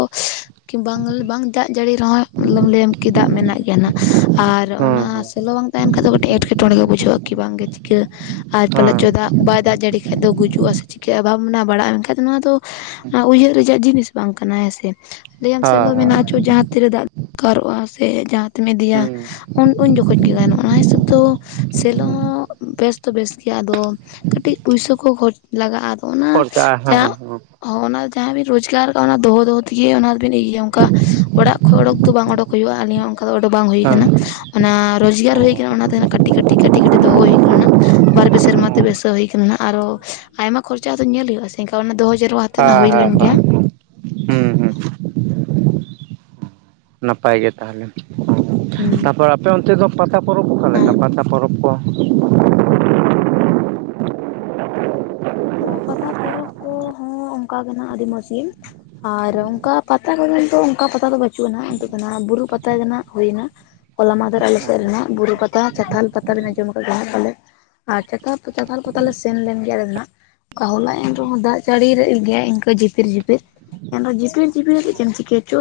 ᱵᱟᱝ ᱵᱟᱝᱼᱼ ᱡᱟᱹᱲᱤ ᱨᱮᱦᱚᱭ [unintelligible] ᱞᱟᱹᱭᱟᱢ ᱠᱤ ᱫᱟᱜ ᱢᱮᱱᱟᱜ ᱜᱮᱭᱟ ᱱᱟᱦᱟᱜ ᱟᱨ ᱚᱱᱟ ᱦᱮᱸ ᱥᱮᱞᱚᱼᱼ ᱛᱟᱦᱮᱱ ᱠᱷᱟᱡ ᱫᱚ ᱠᱟᱹᱴᱤᱡ ᱮᱸᱴᱠᱮᱴᱚᱬᱮ ᱜᱮ ᱵᱩᱡᱷᱟᱹᱜ-ᱟ ᱠᱤ ᱵᱟᱝᱜᱮ ᱪᱤᱠᱟᱹ ᱟᱨ ᱯᱟᱞᱮᱫ ᱪᱚᱭ ᱫᱟᱜᱼᱼ ᱵᱟᱭ ᱫᱟᱜ ᱡᱟᱹᱲᱤ ᱠᱷᱟᱡ ᱫᱚ ᱜᱩᱡᱩᱜ-ᱟ ᱥᱮ ᱪᱤᱠᱟᱹᱜ-ᱟ ᱚᱵᱷᱟᱵᱽ ᱱᱟᱜ ᱵᱟᱲᱟᱜ-ᱟ ᱢᱮᱱᱠᱷᱟᱡ ᱫᱚ ᱱᱚᱣᱟ ᱫᱚᱼᱼ ᱦᱮᱸ ᱩᱭᱦᱟᱹᱨ ᱨᱮᱭᱟᱜ ᱡᱤᱱᱤᱥ ᱵᱟᱝ ᱠᱟᱱᱟ ᱦᱮᱸᱥᱮ ᱞᱟᱹᱭᱟᱢ ᱥᱮᱞᱚ ᱦᱮᱸ ᱢᱮᱱᱟᱜ-ᱟ ᱪᱚ ᱡᱟᱦᱟᱸ ᱛᱤᱨᱮ ᱫᱟᱜ ᱫᱚᱨᱠᱟᱨᱚᱜ-ᱟ ᱥᱮ ᱡᱟᱦᱟᱸᱼᱼ ᱛᱮᱢ ᱤᱫᱤᱭᱟ ᱦᱮᱸ ᱩᱱ ᱩᱱ ᱡᱚᱠᱷᱚᱡ ᱜᱮ ᱜᱟᱱᱚᱜ-ᱟ [unintelligible] ᱦᱤᱥᱟᱹᱵᱽ ᱫᱚᱼᱼ ᱥᱮᱞᱚ ᱦᱩᱸ ᱦᱚᱸ ᱵᱮᱥ ᱫᱚ ᱵᱮᱥ ᱜᱮᱭᱟ ᱟᱫᱚ ᱠᱟᱹᱴᱤᱡ ᱯᱩᱭᱥᱟᱹ ᱠᱚ ᱠᱷᱚᱨ ᱞᱟᱜᱟᱜ-ᱟ᱾ ᱚᱱᱟ ᱠᱷᱚᱨᱪᱟ ᱡᱟᱼᱼ ᱦᱮᱸ ᱦᱮᱸ ᱚᱱᱟ ᱡᱟᱦᱟᱸᱵᱤᱱ ᱨᱚᱡᱽᱜᱟᱨ ᱠᱟᱜ-ᱟ ᱚᱱᱟ ᱫᱚᱦᱚ ᱫᱚᱦᱚ ᱛᱮᱜᱮ ᱚᱱᱟ ᱫᱚᱵᱤᱱ ᱤᱭᱟᱹᱭᱟ ᱚᱱᱠᱟ ᱚᱲᱟᱜᱼᱼ ᱠᱷᱚᱲᱳᱠ ᱫᱚ ᱵᱟᱝ ᱚᱰᱳᱠ ᱦᱩᱭᱩᱜ-ᱟ, ᱟᱹᱞᱤᱧ ᱦᱚᱸ ᱚᱱᱠᱟ ᱫᱚ ᱚᱸᱰᱮ ᱵᱟᱝ ᱦᱩᱭ ᱦᱮᱸ ᱠᱟᱱᱟ᱾ ᱚᱱᱟ ᱨᱚᱡᱜᱟᱨ ᱚ ᱦᱩᱭ ᱦᱮᱸ ᱠᱟᱱᱟ ᱚᱱᱟᱛᱮ ᱱᱟᱦᱟᱜ ᱠᱟᱹᱴᱤᱡ ᱠᱟᱹᱴᱤᱡ ᱠᱟᱹᱴᱤᱡ ᱠᱟᱹᱴᱤᱡ ᱫᱚᱦᱚ ᱦᱩᱭ ᱠᱟᱱᱟ᱾ ᱵᱟᱨ ᱯᱮ ᱥᱮᱨᱢᱟ ᱛᱮ ᱵᱮᱥ ᱜᱮ ᱦᱩᱭ ᱠᱟᱱᱟ ᱱᱟᱦᱟᱸᱜ, ᱟᱨᱚ ᱟᱭᱢᱟ ᱠᱷᱚᱨᱪᱟ ᱫᱚ ᱧᱮᱞ ᱦᱩᱭᱩᱜ-ᱟ ᱥᱮ ᱮᱱᱠᱷᱟᱡ ᱚᱱᱟ ᱫᱚᱦᱚ ᱡᱟᱨᱣᱟᱼᱼ ᱟ ᱦᱟ ᱦᱟ ᱦᱟ ᱦᱩᱸ ᱦᱩᱸ ᱩᱸ ᱱᱟᱯᱟᱭ ᱜᱮ ᱛᱟᱦᱞᱮ ᱦᱩᱸ ᱛᱟᱨᱯᱚᱨ ᱟᱯᱮ ᱚᱱᱛᱮ ᱫᱚ ᱯᱟᱛᱟ ᱯᱚᱨᱚᱵᱽ ᱚᱠᱟ ᱞᱮᱠᱟ ᱦᱮᱸ ᱯᱟᱛᱟ ᱯᱚᱨᱚᱵᱽ ᱠᱚ ᱦᱚᱸ ᱯᱟᱛᱟ ᱯᱚᱨᱚᱵᱽ ᱠᱚᱦᱚᱸ ᱚᱱᱠᱟ ᱜᱮ ᱱᱟᱜ ᱟᱹᱰᱤ ᱢᱚᱡᱽ ᱜᱮ ᱟᱨ ᱚᱱᱠᱟ ᱯᱟᱛᱟ ᱠᱚ ᱢᱮᱱ ᱫᱚ ᱚᱱᱠᱟ ᱯᱟᱛᱟ ᱫᱚ ᱵᱟᱹᱪᱩᱜ ᱟ ᱱᱤᱛᱚᱜ ᱫᱚ ᱵᱩᱨᱩ ᱯᱟᱛᱟ ᱜᱮᱱᱟᱜ ᱦᱩᱭ ᱱᱟ ᱠᱚᱞᱟ ᱢᱟᱫᱮᱨ ᱟᱞᱮ ᱥᱮᱫ ᱨᱮᱱᱟᱜ ᱵᱩᱨᱩ ᱯᱟᱛᱟ ᱪᱛᱷᱟᱞ ᱯᱟᱛᱟ ᱵᱮᱱ ᱟᱸᱡᱚᱢ ᱟᱠᱟᱫ ᱜᱮ ᱯᱟᱞᱮᱜᱼᱼ ᱟᱨ ᱪᱟᱛ ᱪᱟᱛᱷᱟ ᱠᱚ ᱛᱟᱞᱮ ᱞᱮᱱ ᱜᱮᱭᱟ ᱟᱞᱮ ᱫᱚ ᱱᱟᱜᱼᱼ ᱦᱚᱞᱟ ᱮᱱ ᱨᱮᱦᱚᱸ ᱫᱟᱜ ᱡᱟᱹᱲᱤ ᱞᱮᱜ ᱜᱮᱭᱟᱭ ᱤᱱᱠᱟᱹ ᱡᱤᱯᱤᱨ ᱡᱤᱯᱤᱨ ᱮ ᱡᱷᱤᱯᱨ ᱡᱷᱤᱯᱤᱨ ᱪᱮᱫ ᱮᱢ ᱪᱤᱠᱟᱹᱭᱟ ᱪᱚ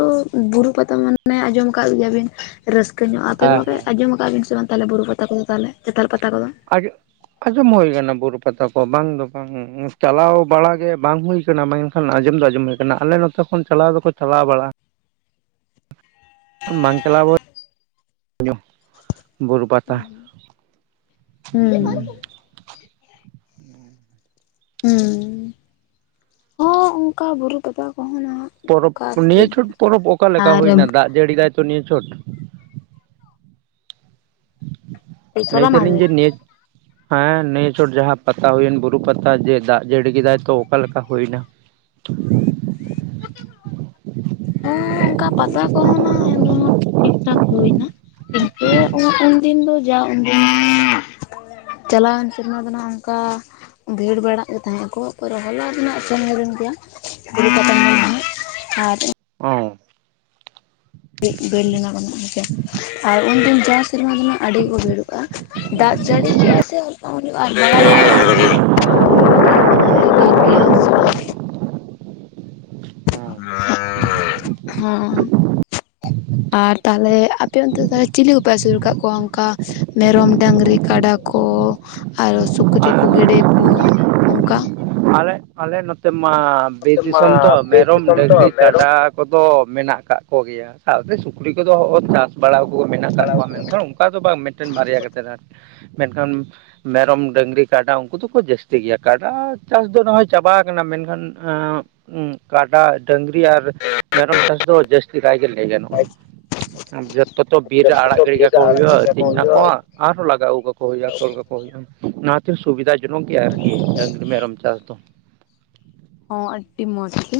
ᱵᱩᱨᱩ ᱯᱟᱛᱟ ᱢᱟᱱᱮ ᱟᱸᱡᱚᱢ ᱟᱠᱟᱫ ᱜᱮᱭᱟ ᱵᱤᱱ ᱨᱟᱹᱥᱠᱟᱹ ᱧᱚᱜ ᱟᱯᱮ ᱦᱮᱸ ᱵᱟᱯᱮ ᱦᱮᱸ ᱟᱸᱡᱚᱢ ᱟᱠᱟᱫ ᱵᱤᱱ ᱥᱮ ᱵᱟᱝ ᱛᱟᱦᱚᱞᱮ ᱵᱩᱨᱩ ᱯᱟᱛᱟ ᱠᱚᱫᱚ ᱛᱟᱦᱞᱮ ᱪᱟᱛᱟᱞ ᱯᱟᱛᱟ ᱠᱚᱫᱚ ᱟᱜᱮᱼᱼ ᱟᱸᱡᱚᱢ ᱦᱩᱭ ᱟᱠᱟᱱᱟ ᱵᱩᱨᱩ ᱯᱟᱛᱟ ᱠᱚ ᱵᱟᱝ ᱫᱚ ᱵᱟᱝ ᱪᱟᱞᱟᱣ ᱵᱟᱲᱟᱜ ᱜᱮ ᱵᱟᱝ ᱦᱩᱭ ᱠᱟᱱᱟ ᱢᱮᱼᱼ ᱟᱸᱡᱚᱢ ᱫᱚ ᱟᱸᱡᱚᱢ ᱦᱩᱭ ᱟᱠᱟᱱᱟ ᱟᱞᱮ ᱱᱚᱛᱮ ᱠᱷᱚᱱ ᱪᱟᱞᱟᱣ ᱫᱚᱠᱚ ᱪᱟᱞᱟᱣ ᱵᱟᱲᱟᱜ-ᱟ᱾ ᱵᱟᱝ ᱪᱟᱞᱟᱣ [unintelligible] ᱵᱩᱨᱩ ᱯᱟᱛᱟ ᱦᱩᱸ ᱦᱩᱸ ᱦᱩᱸ ᱦᱚ ᱚᱱᱠᱟ ᱵᱩᱨᱩ ᱯᱟᱛᱟ ᱠᱚᱦᱚᱸ ᱱᱟᱦᱟᱜ ᱯᱚᱨᱚᱵᱽ ᱚᱱᱠᱟ ᱱᱤᱭᱟᱹ ᱴᱷᱤᱠ ᱪᱷᱩᱴ ᱜᱮᱭᱟ ᱯᱚᱨᱚᱵᱽ ᱚᱠᱟ ᱞᱮᱠᱟ ᱟᱨ ᱦᱩᱭ ᱱᱟ ᱫᱟᱜ ᱡᱟᱹᱲᱤ ᱫᱟᱭ ᱛᱚ ᱱᱤᱭᱟᱹ ᱪᱷᱩᱴ ᱞᱟᱹᱭ ᱥᱚᱞᱟ ᱫᱟᱞᱤᱧ ᱢᱟᱦᱫᱮᱨ ᱡᱮ ᱱᱤᱭᱟᱹᱼᱼ ᱦᱮᱸ ᱱᱤᱭᱟᱹ ᱪᱚᱴ ᱡᱟᱦᱟᱸ ᱯᱟᱛᱟ ᱦᱩᱭᱮᱱ ᱵᱩᱨᱩ ᱯᱟᱛᱟ ᱡᱮ ᱫᱟᱜ ᱡᱟᱹᱲᱤ ᱠᱮᱫᱟᱭ ᱛᱚ ᱚᱠᱟ ᱞᱮᱠᱟ ᱦᱩᱭ ᱱᱟ [inaudible] ᱚᱱᱠᱟ ᱯᱟᱛᱟ ᱠᱚᱦᱚᱸ ᱱᱟ ᱮᱱ ᱨᱮᱦᱚᱸ ᱴᱷᱤᱠ ᱴᱷᱟᱠ ᱦᱩᱭ ᱱᱟ ᱱᱚᱛᱮ ᱩᱱᱟᱹᱜ ᱩᱱ ᱫᱤᱱ ᱫᱚ ᱡᱟ ᱩᱱ ᱫᱤᱱ [unintelligible] ᱪᱟᱞᱟᱣᱮᱱ ᱥᱮᱨᱢᱟ ᱫᱚ ᱦᱟᱸᱜ ᱚᱱᱠᱟᱼᱼ ᱵᱷᱤᱲ ᱵᱟᱲᱟᱜ ᱜᱮ ᱛᱟᱦᱮᱸᱫ ᱠᱚ ᱯᱚᱨᱮ [unintelligible] ᱦᱚᱞᱟ ᱨᱮᱱᱟᱜ ᱪᱚᱢ [unintelligible] ᱜᱮᱭᱟ [inaudible] ᱚ [unintelligible] ᱞᱮᱱᱟ ᱦᱮᱸᱥᱮ ᱟᱨ ᱩᱱ ᱫᱤᱱ ᱡᱟᱥ ᱥᱮᱨᱢᱟ ᱫᱚ ᱦᱟᱸᱜ ᱟᱹᱰᱤ ᱜᱮᱠᱚ ᱵᱷᱤᱲᱚᱜ-ᱟ᱾ ᱫᱟᱜ ᱡᱟᱹᱲᱤ [unintelligible] ᱦᱚᱸ ᱚ ᱦᱮᱸ ᱟᱨ ᱛᱟᱦᱚᱞᱮ ᱟᱯᱮ ᱚᱱᱛᱮ ᱫᱚ ᱛᱟᱞᱦᱮ ᱪᱤᱞᱤ ᱠᱚᱯᱮ ᱟᱹᱥᱩᱞ ᱟᱠᱟᱫ ᱠᱚᱣᱟ ᱚᱱᱠᱟ? ᱢᱮᱨᱚᱢ, ᱰᱟᱹᱝᱨᱤ, ᱠᱟᱰᱟ ᱠᱚ ᱟᱨᱚ ᱥᱩᱠᱨᱤ ᱟᱨ ᱠᱚ ᱜᱮᱰᱮ ᱠᱚ ᱚᱱᱠᱟ? ᱟᱞᱮ ᱟᱞᱮ ᱱᱚᱛᱮ ᱢᱟ ᱵᱤᱨ ᱱᱚᱛᱮ ᱢᱟ ᱫᱤᱥᱚᱢ ᱛᱚ ᱵᱤᱨ ᱢᱮᱨᱚᱢ, ᱫᱤᱥᱚᱢ ᱛᱚ ᱰᱟᱹᱝᱨᱤ, ᱢᱮᱨᱚᱢ ᱠᱟᱰᱟ ᱠᱚᱫᱚ ᱢᱮᱱᱟᱜ ᱟᱠᱟᱫ ᱠᱚᱜᱮᱭᱟ ᱥᱟᱶᱛᱮ ᱥᱩᱠᱨᱤ ᱠᱚᱫᱚ ᱪᱟᱥ ᱵᱟᱲᱟ ᱠᱚ ᱢᱮᱱᱟᱜ ᱟᱠᱟᱫ ᱵᱟᱲᱟ ᱠᱚᱣᱟ ᱠᱚ ᱢᱮᱱᱠᱷᱟᱱ ᱩᱱᱠᱩ ᱚᱠᱟ ᱫᱚ ᱵᱟᱝ ᱢᱤᱫᱴᱮᱱ ᱵᱟᱨᱭᱟ ᱠᱟᱛᱮᱫ ᱟᱨᱠᱤ᱾ ᱢᱮᱱᱠᱷᱟᱱ ᱢᱮᱨᱚᱢ, ᱰᱟᱝᱨᱤ, ᱠᱟᱰᱟ ᱩᱱᱠᱩ ᱫᱚᱠᱚ ᱡᱟᱹᱥᱛᱤ ᱜᱮᱭᱟ ᱠᱟᱰᱟ ᱪᱟᱥ ᱫᱚ ᱱᱟᱦᱚᱭ ᱪᱟᱵᱟ ᱟᱠᱟᱱᱟ ᱢᱮᱱᱠᱷᱟᱱ ᱠᱟᱰᱟ, ᱰᱟᱹᱟᱝᱨᱤ ᱟᱨ ᱢᱮᱨᱚᱢ ᱪᱟᱥ ᱫᱚ ᱡᱟᱹᱥᱛᱤ ᱡᱟᱥᱛᱤᱠᱟᱹᱭ ᱜᱮ ᱞᱟᱹᱭ ᱜᱟᱱᱚᱜ-ᱟ ᱡᱚᱛᱚ ᱛᱚ ᱵᱤᱨ ᱨᱮ ᱟᱲᱟᱜ ᱡᱚᱛᱚ ᱜᱤᱰᱤ ᱵᱤᱨ ᱨᱮ ᱠᱟᱠᱚ ᱟᱲᱟᱜ ᱦᱩᱭᱩᱜ-ᱟ ᱠᱟᱠᱚ ᱟᱛᱤᱧ ᱦᱩᱭᱩᱜᱼᱟ ᱱᱟᱠᱚ ᱟᱨᱦᱚᱸ ᱞᱟᱜᱟ ᱟᱜᱩ ᱠᱟᱠᱚ ᱦᱩᱭᱩᱜ-ᱟ ᱛᱚᱞ ᱠᱟᱠᱚ ᱦᱩᱭᱩᱜ-ᱟ ᱚᱱᱟᱛᱮ ᱥᱩᱵᱤᱫᱟ ᱡᱮᱱᱚ ᱜᱮᱭᱟ ᱟᱨᱠᱤ ᱰᱟᱹᱝᱨᱤ, ᱢᱮᱨᱚᱢ ᱪᱟᱥ ᱫᱚ᱾ ᱦᱚᱸ ᱟᱹᱰᱤ ᱢᱚᱸᱡᱽᱜᱤ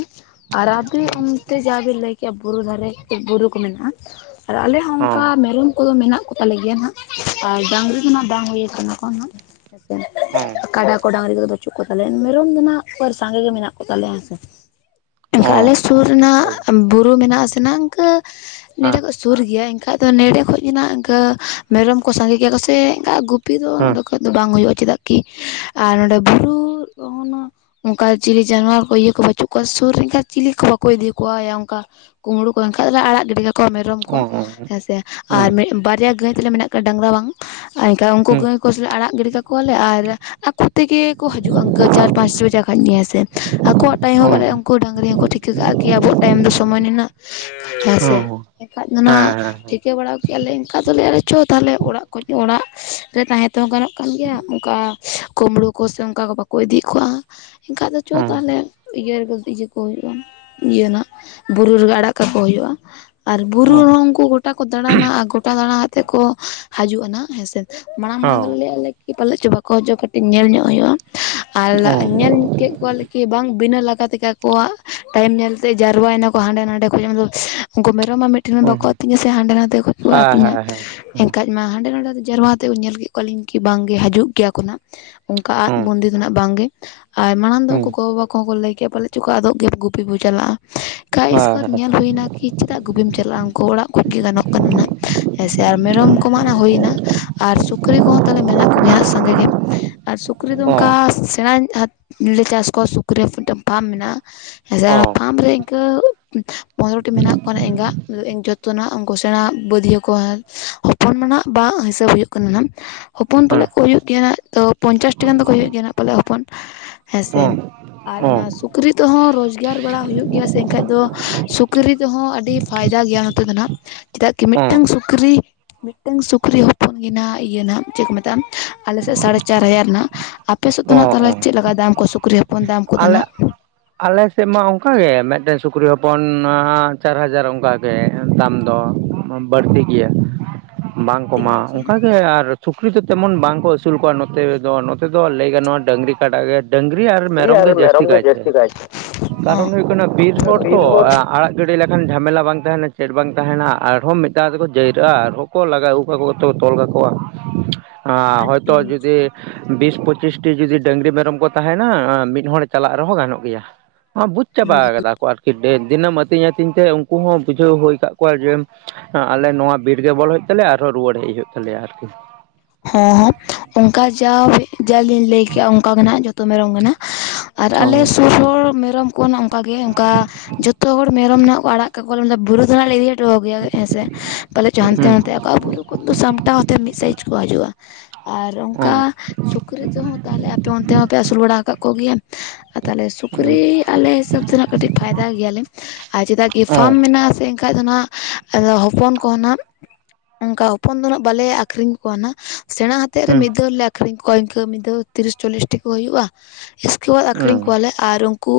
ᱟᱨ ᱟᱯᱮ ᱚᱱᱛᱮ ᱡᱟᱦᱟ ᱵᱮᱱ ᱞᱟᱹᱭ ᱠᱮᱭᱟ ᱵᱩᱨᱩ ᱫᱷᱟᱨᱮ ᱵᱩᱨᱩ ᱠᱚ ᱢᱮᱱᱟᱜ-ᱟ ᱟᱨ ᱟᱞᱮ ᱦᱚᱸ ᱚᱱᱠᱟ ᱢᱮᱨᱚᱢ ᱠᱚᱫᱚ ᱢᱮᱱᱟᱜ ᱠᱚ ᱛᱟᱞᱮ ᱜᱮᱭᱟ ᱱᱟᱦᱟᱜ ᱟᱨ ᱰᱟᱝᱨᱤ ᱫᱚ ᱱᱟᱜ ᱵᱟᱝ ᱦᱩᱭᱩ ᱟᱠᱟᱱᱟ ᱠᱚ ᱱᱟᱜ᱾ ᱦᱮᱸᱥᱮ ᱱᱟᱯᱟᱭ ᱠᱟᱰᱟ ᱠᱚ ᱰᱟᱹᱟᱝᱨᱤ ᱠᱚᱫᱚ ᱵᱟᱹᱪᱩᱜ ᱠᱚ ᱛᱟᱞᱮᱭᱟ ᱢᱮᱨᱚᱢ ᱫᱚ ᱱᱟᱜ ᱟᱨ ᱥᱟᱸᱜᱮ ᱜᱮ ᱢᱮᱱᱟᱜ ᱠᱚᱣᱟ᱾ ᱮᱱᱠᱷᱟᱱ ᱟᱞᱮ ᱥᱩᱨ ᱨᱮᱱᱟᱜ ᱵᱩᱨᱩ ᱢᱮᱱᱟᱜ ᱟᱥᱮ ᱤᱱᱠᱟᱹ ᱱᱚᱸᱰᱮ ᱦᱮᱸ ᱠᱷᱚᱡ ᱥᱩᱨ ᱜᱮᱭᱟ ᱮᱱᱠᱷᱟᱡ ᱫᱚ ᱱᱚᱸᱰᱮ ᱠᱷᱚᱱ ᱥᱩᱨ ᱜᱮᱭᱟ ᱮᱱᱠᱷᱟᱡ ᱫᱚ ᱟᱸᱜ ᱤᱱᱠᱟᱹ ᱢᱮᱨᱚᱢ ᱠᱚ ᱥᱟᱸᱜᱮ ᱜᱮᱭᱟ ᱠᱚ ᱥᱮ ᱮᱱᱠᱟ ᱜᱩᱯ ᱜᱩᱯᱤ ᱫᱚ ᱦᱮᱸ ᱱᱚᱸᱰᱮ ᱠᱷᱚᱡ ᱫᱚ ᱵᱟᱝ ᱦᱩᱭᱩᱜ-ᱟ ᱪᱮᱫᱟᱜ ᱠᱤ ᱟᱨ ᱱᱚᱸᱰᱮ ᱵᱩᱨᱩ ᱚᱱᱟ ᱚᱱᱠᱟ ᱪᱤᱞᱤ ᱡᱟᱱᱣᱟᱨ ᱠᱚ ᱤᱭᱟᱹ ᱠᱚ ᱵᱟᱹᱪᱩᱜ ᱠᱚᱣᱟ ᱥᱩᱨ ᱨᱮᱱᱠᱷᱟᱱ ᱪᱤᱞᱤ ᱠᱚ ᱵᱟᱠᱚ ᱤᱫᱤ ᱠᱚᱣᱟ ᱚᱱᱠᱟ ᱠᱩᱸᱢᱵᱲᱩ ᱠᱚ ᱮᱠᱷᱟᱱ ᱫᱚ ᱟᱲᱟᱜ ᱜᱤᱰᱤ ᱠᱟᱠᱚ ᱠᱚ ᱢᱮᱨᱚᱢ ᱠᱚ ᱦᱮᱸ ᱥᱮ ᱟᱨ ᱢᱤᱫ ᱵᱟᱨᱭᱟ ᱜᱟᱹᱭ ᱛᱟᱞᱮ ᱢᱮᱱᱟᱜ ᱠᱚᱣᱟ ᱰᱟᱝᱨᱟ ᱵᱟᱝ ᱟᱨ ᱮᱱᱠᱟ ᱩᱱᱠᱩ ᱦᱮᱸ ᱜᱟᱹᱭ ᱠᱚ ᱥᱟᱞᱟᱜ ᱟᱲᱟᱜ ᱜᱤᱰᱤ ᱠᱟ ᱠᱚᱣᱟ ᱞᱮ ᱟᱨ ᱟᱠᱚ ᱛᱮᱜᱮ ᱠᱚ ᱦᱤᱡᱩᱜ-ᱟ ᱤᱱᱠᱟᱹ ᱪᱟᱨ ᱯᱟᱸᱪ ᱥᱮᱫ ᱠᱷᱟᱡ ᱱᱤᱭᱟᱹ ᱥᱮ ᱟᱠᱚᱣᱟᱜ ᱴᱟᱭᱤᱢ ᱦᱚᱸ ᱢᱟᱱᱮ ᱩᱱᱠᱩ ᱰᱟᱹᱝᱨᱤ ᱦᱚᱸᱠᱚ ᱴᱷᱤᱠᱟᱹ ᱠᱟᱜ-ᱟ ᱠᱤ ᱟᱵᱚᱣᱟᱜ ᱴᱟᱭᱤᱢ ᱫᱚ ᱥᱚᱢᱚᱭ ᱱᱤᱱᱟᱹᱜ ᱦᱮᱸ ᱥᱮ ᱮᱱᱠᱷᱟᱡ ᱫᱚ ᱱᱟᱦᱟᱜ ᱴᱷᱤᱠ ᱤᱭᱟᱹ ᱵᱟᱲᱟ ᱠᱮᱜ-ᱟ ᱞᱮ ᱮᱱᱠᱷᱟ ᱫᱚᱞᱮ ᱟᱞᱮ ᱪᱚ ᱛᱟᱦᱚᱞᱮ ᱚᱲᱟᱜ ᱠᱚᱡ ᱚᱲᱟᱜ ᱨᱮ ᱛᱟᱦᱮᱸ ᱛᱮᱦᱚᱸ ᱜᱟᱱᱚᱜ ᱠᱟᱱ ᱜᱮᱭᱟ ᱚᱱᱠᱟ ᱠᱳᱢᱲᱳ ᱠᱚ ᱥᱮ ᱚᱱᱠᱟ ᱠᱚ ᱵᱟᱠᱚ ᱤᱫᱤᱭᱮᱜ ᱠᱚᱣᱟ ᱮᱱᱠᱷᱟᱡ ᱫᱚ ᱪᱚ ᱛᱟᱦᱚᱞᱮ ᱤᱭᱟᱹ ᱨᱮᱜᱮ ᱤᱭᱟᱹ ᱠᱚ ᱦᱩᱭᱩᱜ-ᱟ ᱤᱭᱟᱹ ᱱᱟᱦᱟᱜ‌ᱵᱩᱨᱩ ᱨᱮᱜᱮ ᱟᱲᱟᱜ ᱠᱟᱠᱚ ᱦᱩᱭᱩᱜ-ᱟ ᱟᱨ ᱵᱩᱨᱩ ᱨᱮᱦᱚᱸ ᱩᱱᱠᱩ ᱜᱚᱴᱟ ᱠᱚ ᱫᱟᱬᱟᱱᱟ ᱟᱨ ᱜᱚᱴᱟ ᱫᱟᱬᱟ ᱠᱟᱛᱮᱫ ᱠᱚ ᱦᱤᱡᱩᱜ-ᱟ ᱱᱟᱦᱟᱜ ᱦᱮᱸ ᱥᱮ ᱢᱟᱲᱟᱝ ᱢᱟᱲᱟᱝ ᱫᱚᱞᱮ ᱞᱟᱹᱭ‌ ᱟᱞᱮ ᱠᱤ ᱯᱟᱞᱮ ᱪᱚ ᱵᱟᱠᱚ ᱦᱩᱡᱩᱜ-ᱟ ᱠᱟᱹᱴᱤᱡ ᱧᱮᱞ ᱧᱚᱜ ᱦᱩᱭᱩᱜ-ᱟ ᱟᱨ ᱧᱮᱞ ᱠᱮᱫ ᱠᱚᱣᱟ ᱞᱮ ᱠᱤ ᱵᱟᱝ ᱵᱤᱱᱟᱹ ᱞᱟᱜᱟ ᱛᱮᱜᱮ ᱟᱠᱚᱣᱟᱜ ᱴᱟᱭᱤᱢ ᱧᱮᱞ ᱛᱮ ᱡᱟᱨᱣᱟᱭ ᱱᱟ ᱠᱚ ᱦᱟᱸᱰᱮ ᱱᱟᱰᱮ ᱠᱷᱚᱡ ᱟᱫᱚ ᱩᱱᱠᱩ ᱢᱮᱨᱚᱢ ᱢᱟ ᱢᱤᱫ ᱴᱷᱮᱱ ᱢᱟ ᱵᱟᱠᱚ ᱟᱹᱛᱤᱧᱟ ᱥᱮ ᱦᱟᱸᱰᱮ ᱱᱟᱰᱮ ᱠᱷᱚᱡ ᱜᱮᱠᱚ ᱟᱹᱛᱤᱧᱟ ᱮᱱᱠᱷᱟᱡ ᱤᱧ ᱢᱟ ᱦᱟᱸᱰᱮ ᱱᱟᱰᱮ ᱫᱚ ᱡᱟᱨᱣᱟ ᱠᱟᱛᱮᱜ ᱧᱮᱞ ᱠᱮᱫ ᱠᱚᱣᱟ ᱞᱤᱧ ᱠᱤ ᱵᱟᱝᱜᱮ ᱦᱤᱡᱩᱜ ᱜᱮᱭᱟ ᱠᱚ ᱱᱟᱦᱟᱜ ᱚᱱᱠᱟ ᱟᱫ ᱵᱚᱱᱫᱤ ᱫᱚ ᱦᱟᱸᱜ ᱵᱟᱝᱜᱮ ᱟᱨ ᱢᱟᱲᱟᱝ ᱫᱚ ᱩᱱᱠᱩ ᱜᱚ ᱵᱟᱵᱟ ᱟᱠᱚ ᱦᱚᱸ ᱠᱚ ᱞᱟᱹᱭ ᱠᱮᱫ ᱯᱟᱞᱮᱫ ᱪᱚᱠᱚ ᱟᱫᱚᱜ ᱜᱮᱭᱟ ᱜᱩᱯᱤ ᱵᱚ ᱪᱟᱞᱟᱜ-ᱟ ᱠᱷᱟᱡ ᱤᱥᱠᱮ ᱵᱟᱫ ᱧᱮᱞ ᱦᱩᱭᱱᱟ ᱠᱤ ᱪᱮᱫᱟᱜ ᱜᱩᱯᱤᱢ ᱪᱟᱞᱟᱜ-ᱟ ᱩᱱᱠᱩ ᱚᱲᱟᱜ ᱠᱷᱚᱡ ᱜᱮ ᱜᱟᱱᱚᱜ ᱠᱟᱱᱟ ᱱᱟᱦᱟᱜ ᱦᱮᱸ ᱥᱮ ᱟᱨ ᱢᱮᱨᱚᱢ ᱠᱚᱢᱟᱜ ᱱᱟ ᱦᱩᱭᱱᱟ ᱟᱨ ᱥᱩ ᱥᱩᱠᱨᱤ ᱠᱚᱦᱚᱸ ᱛᱟᱞᱮ ᱢᱮᱱᱟᱜ ᱠᱚᱜᱮᱭᱟ ᱦᱟᱸᱜ ᱥᱟᱸᱜᱮ ᱜᱮ ᱟᱨ ᱥᱩᱠᱨᱤ ᱫᱚ ᱚᱱᱠᱟ ᱥᱮᱬᱟᱧ ᱦᱟᱛ ᱞᱮᱠᱟ ᱪᱟᱥ ᱠᱚᱣᱟ ᱥᱩᱠᱨᱤ ᱨᱮ ᱢᱤᱫᱴᱟᱝ ᱯᱟᱨᱢ ᱢᱮᱱᱟᱜ-ᱟ ᱦᱮᱸ ᱥᱮ ᱚᱱᱟ ᱯᱷᱟᱨᱢ ᱨᱮ ᱠᱟᱹ ᱯᱚᱱᱨᱚᱴᱤ ᱢᱮᱱᱟᱜ ᱠᱚᱣᱟ ᱮᱸᱜᱟ ᱡᱚᱛᱚ ᱱᱟᱜ ᱩᱱᱠᱩ ᱥᱮᱬᱟ ᱵᱟᱹᱫᱷᱭᱟᱹ ᱠᱚ ᱦᱚᱯᱚᱱ ᱢᱮᱱᱟᱜ ᱵᱟᱝ ᱦᱤᱥᱟᱹᱵ ᱦᱩᱭᱩᱜ ᱠᱟᱱᱟ ᱱᱟᱦᱟᱜ ᱦᱚᱯᱚᱱ ᱯᱟᱞᱮᱫ ᱠᱚ ᱦᱩᱭᱩᱜ ᱜᱮᱭᱟ ᱱᱟᱜ ᱛᱚ ᱯᱚᱧᱪᱟᱥᱴᱤ ᱨᱮᱱ ᱫᱚᱠᱚ ᱦᱩᱭᱩᱜ ᱜᱮᱭᱟ ᱱᱟᱜ ᱯᱟᱞᱮᱫ ᱦᱚᱯᱚᱱ ᱦᱮᱸ ᱥᱮ᱾ ᱟᱨ ᱚᱱᱟ ᱥᱩᱠᱨᱤ ᱛᱮ ᱦᱚᱸ ᱨᱚᱡᱽᱜᱟᱨ ᱵᱟᱲᱟ ᱦᱩᱭᱩᱜ ᱜᱮᱭᱟ ᱥᱮ ᱮᱱᱠᱷᱟᱡ ᱫᱚ ᱥᱩᱠᱨᱤ ᱛᱮ ᱦᱚᱸ ᱟᱹᱰᱤ ᱯᱷᱟᱭᱫᱟ ᱜᱮᱭᱟ ᱱᱚᱛᱮ ᱫᱚ ᱱᱟᱜ ᱪᱮᱫᱟᱜ ᱠᱤ ᱢᱤᱫᱴᱟᱝ ᱥᱩᱠᱨᱤ ᱢᱤᱫᱴᱟᱹᱝ ᱥᱩᱠᱨᱤ ᱦᱚᱯᱚᱱ ᱜᱮ ᱱᱟᱜ ᱤᱭᱟᱹ ᱱᱟᱜ ᱪᱮᱫ ᱠᱚ ᱢᱮᱛᱟᱜᱼᱟ ᱟᱞᱮ ᱥᱮᱫ ᱥᱟᱲᱮ ᱪᱟᱨ ᱦᱟᱡᱟᱨ ᱱᱟᱜ ᱟᱯᱮ ᱥᱮᱫ ᱫᱚ ᱱᱟᱜ ᱛᱟᱦᱞᱮ ᱪᱮᱫ ᱞᱮᱠᱟ ᱫᱟᱢ ᱠᱚ ᱥᱩᱠᱨᱤ ᱦᱚᱯᱚᱱ ᱫᱟᱢ ᱠᱚ ᱟᱞᱮ ᱱᱟᱜ? ᱟᱞᱮ ᱥᱮᱫ ᱢᱟ ᱚᱝᱠᱟ ᱜᱮ ᱢᱤᱫᱴᱮᱱ ᱥᱩᱠᱨᱤ ᱦᱚᱯᱚᱱ ᱱᱟ ᱪᱟᱨ ᱦᱟᱡᱟᱨ ᱚᱝᱠᱟ ᱜᱮ ᱫᱟᱢ ᱫᱚ᱾ ᱢᱟ ᱵᱟᱹᱲᱛᱤ ᱜᱮᱭᱟ ᱵᱟᱝ ᱟᱹᱰᱤ ᱠᱚᱢᱟ ᱢᱚᱡᱽ ᱚᱝᱠᱟ ᱜᱮ ᱟᱨ ᱥᱩᱠᱨᱤ ᱫᱚ ᱛᱮᱢᱚᱱ ᱵᱟᱝᱠᱚ ᱟᱹᱥᱩᱞ ᱠᱚᱣᱟ ᱱᱚᱛᱮ ᱫᱚ ᱱᱚᱛᱮ ᱫᱚ ᱞᱟᱹᱭ ᱜᱟᱱᱚᱜᱼᱟ, ᱰᱟᱹᱝᱨᱤ ᱠᱟᱰᱟ ᱜᱮ ᱰᱟᱹᱝᱨᱤ ᱟᱨ ᱢᱮᱨᱚᱢ ᱜᱮ ᱡᱟᱹᱥᱛᱤ ᱠᱟᱭ ᱛᱮ ᱠᱟᱨᱚᱱ ᱦᱳᱭᱳᱜ ᱠᱟᱱᱟ ᱵᱤᱨ ᱦᱚᱲ ᱛᱚ ᱟᱲᱟ ᱟᱲᱟᱜ ᱜᱤᱰᱤ ᱞᱮᱠᱷᱟᱱ ᱡᱷᱟᱢᱮᱞᱟ ᱵᱟᱝ ᱛᱟᱦᱮᱱᱟ ᱪᱮᱫ ᱵᱟᱝ ᱛᱟᱦᱮᱱᱟ ᱟᱨ ᱦᱚᱸ ᱢᱤᱫ ᱫᱷᱟᱣ ᱫᱚ ᱠᱚ ᱡᱟᱹᱭᱨᱟᱹᱜᱼᱟ ᱟᱨ ᱦᱚᱸ ᱠᱚ ᱞᱟᱜᱟ ᱟᱜᱩ ᱟᱜᱩ ᱠᱟᱛᱮ ᱠᱚ ᱛᱚᱞ ᱠᱟᱠᱚᱣᱟ ᱾ ᱟ ᱟᱹᱰᱤ ᱦᱚᱭᱛᱚ ᱢᱚᱡᱽ ᱡᱩᱫᱤ ᱵᱤᱥ ᱯᱚᱸᱪᱤᱥᱴᱤ ᱡᱩᱫᱤ ᱰᱟᱹᱝᱨᱤ ᱢᱮᱨᱚᱢ ᱠᱚ ᱛᱟᱦᱮᱱᱟ ᱮ ᱢᱤᱫ ᱢᱤᱫ ᱦᱚᱲ ᱪᱟᱞᱟᱜ ᱨᱮ ᱦᱚᱸ ᱜᱟᱱᱚᱜ ᱜᱮᱭᱟ ᱮ ᱵᱩᱡᱽ ᱪᱟᱵᱟ ᱦᱚᱸ ᱠᱟᱫᱟ ᱠᱚ ᱟᱨ ᱠᱤ ᱰᱮ ᱫᱤᱱᱟᱹᱢ ᱟᱹᱛᱤᱧ ᱟᱹᱛᱤᱧ ᱛᱮ ᱩᱱᱠᱩ ᱦᱚᱸ ᱵᱩᱡᱷᱟᱹᱣ ᱦᱩᱭ ᱟᱠᱟᱫ ᱠᱚᱣᱟ ᱡᱮ ᱟᱞᱮ ᱱᱚᱣᱟ ᱵᱤᱨ ᱜᱮ ᱵᱚᱞᱚ ᱛᱟᱞᱮᱭᱟ ᱟᱨ ᱦᱚᱸ ᱨᱩᱭᱟᱹᱲ ᱦᱮᱡ ᱦᱩᱭᱩᱜ ᱛᱟᱞᱮᱭᱟ ᱟᱨᱠᱤ᱾ ᱦᱮᱸ ᱦᱮᱸ ᱚᱜᱠᱟ ᱡᱟᱣ ᱡᱟ ᱞᱤᱧ ᱞᱟᱹᱭᱠᱮᱜᱼᱟ ᱚᱝᱠᱟ ᱜᱮ ᱱᱟᱜ ᱡᱷᱚᱛᱚ ᱢᱮᱨᱚᱢ ᱜᱮ ᱱᱟᱜ ᱟᱨ ᱟᱞᱮ ᱦᱩᱸ ᱥᱩᱨ ᱦᱚᱲ ᱢᱮᱨᱚᱢ ᱠᱚ ᱱᱟᱜ ᱚᱝᱠᱟ ᱜᱮ ᱚᱱᱠᱟ ᱡᱷᱚᱛᱚ ᱦᱚᱲ ᱢᱮᱨᱚᱢ ᱱᱟᱜ ᱠᱚ ᱟᱲᱟᱜ ᱠᱟᱠᱚ [inaudible] ᱵᱩᱨᱩ ᱫᱚ ᱦᱟᱸᱜ ᱞᱮ ᱤᱫᱤ ᱦᱚᱴᱚ ᱠᱟᱠᱚ ᱜᱮᱭᱟ ᱦᱮᱸ ᱥᱮ ᱯᱚᱞᱮᱫ ᱪᱚ ᱦᱟᱱᱛᱮ ᱦᱩᱸ ᱱᱟᱛᱮ ᱟ ᱠᱚ ᱟᱨ ᱵᱩᱨᱩ ᱠᱩᱫ ᱫᱚ ᱥᱟᱢᱴᱟᱣ ᱟᱛᱮᱫ ᱢᱤᱫ ᱥᱟᱭᱤᱡ ᱠᱚ ᱦᱤᱡᱩᱜᱼᱟ ᱾ ᱟᱨ ᱚᱝᱠᱟ ᱦᱩᱸ ᱥᱩᱠᱨᱤ ᱛᱮ ᱦᱚᱸ ᱛᱟᱦᱚᱞᱮ ᱟᱯᱮ ᱚᱱᱛᱮ ᱦᱚᱸᱯᱮ ᱟᱥᱩᱞ ᱵᱟᱲᱟ ᱠᱟᱜ ᱠᱚ ᱜᱮᱭᱟ? ᱟᱨ ᱛᱟᱦ ᱚᱞᱮ ᱦᱩᱸ ᱥᱩᱠᱨᱤ ᱟᱞᱮ ᱦᱤᱥᱟᱹᱵᱽ ᱛᱮᱦᱱᱟᱜ ᱠᱟᱹᱴᱤᱡ ᱯᱷᱟᱭᱫᱟ ᱜᱮᱭᱟᱞᱮ ᱟᱨ ᱪᱮᱫᱟᱜ ᱠᱤ ᱯᱷᱟᱨᱢ ᱢᱮᱱᱟᱜ-ᱟ ᱥᱮ, ᱠᱷᱟᱡ ᱫᱚ ᱱᱟᱜ ᱟᱫᱚ ᱦᱚᱯᱚᱱ ᱠᱚ ᱦᱚᱸ ᱱᱟᱜ ᱚᱝᱠᱟ ᱦᱚᱯᱚᱱ ᱫᱚ ᱱᱟᱜ ᱵᱟᱞᱮ ᱟᱹᱠᱷᱨᱤᱧ ᱠᱚᱣᱟ ᱱᱟᱜ ᱥᱮᱬᱟ ᱦᱟᱛᱮᱫ ᱨᱮ ᱦᱩᱸ ᱢᱤᱫ ᱫᱷᱟᱣ ᱞᱮ ᱟᱠᱷᱨᱤᱧ ᱠᱚᱣᱟ ᱤᱝᱠᱟᱹ ᱢᱤᱫ ᱫᱷᱟᱣ ᱛᱤᱨᱤᱥ ᱪᱚᱞᱞᱤᱥ ᱴᱤ ᱠᱚ ᱦᱩᱭᱩᱜᱼᱟ, ᱤᱥᱠᱮ ᱵᱟᱫᱽ ᱟᱠᱷᱨᱤᱧ ᱦᱩᱸ ᱠᱚᱣᱟᱞᱮ ᱟᱨ ᱩᱱ ᱠᱩ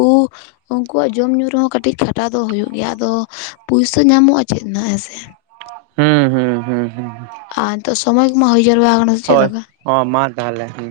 ᱩᱱᱠᱩᱣᱟᱜ ᱡᱚᱢ ᱧᱩ ᱨᱮ ᱦᱚᱸ ᱠᱟᱹᱴᱤᱡ ᱠᱷᱟᱴᱟᱣ ᱫᱚ ᱦᱩᱭᱩᱜ ᱜᱮᱭᱟ ᱟᱫᱚ ᱯᱩᱭᱥᱟᱹ ᱧᱟᱢᱚᱜᱼᱟ ᱪᱮᱫ ᱱᱟᱜ ᱦᱮᱸ ᱥᱮ? ᱦᱩᱸ ᱦᱩᱸ ᱦᱩᱸ ᱦᱩᱸ, ᱟᱨ ᱛᱚ ᱥᱚᱢᱚᱭ ᱠᱚᱢᱟ ᱦᱳᱭ ᱡᱟᱨᱣᱟ ᱠᱟᱱᱟ ᱾ ᱦᱳᱭ, ᱚ ᱢᱟ ᱛᱟᱦᱚᱞᱮ ᱦᱮᱸ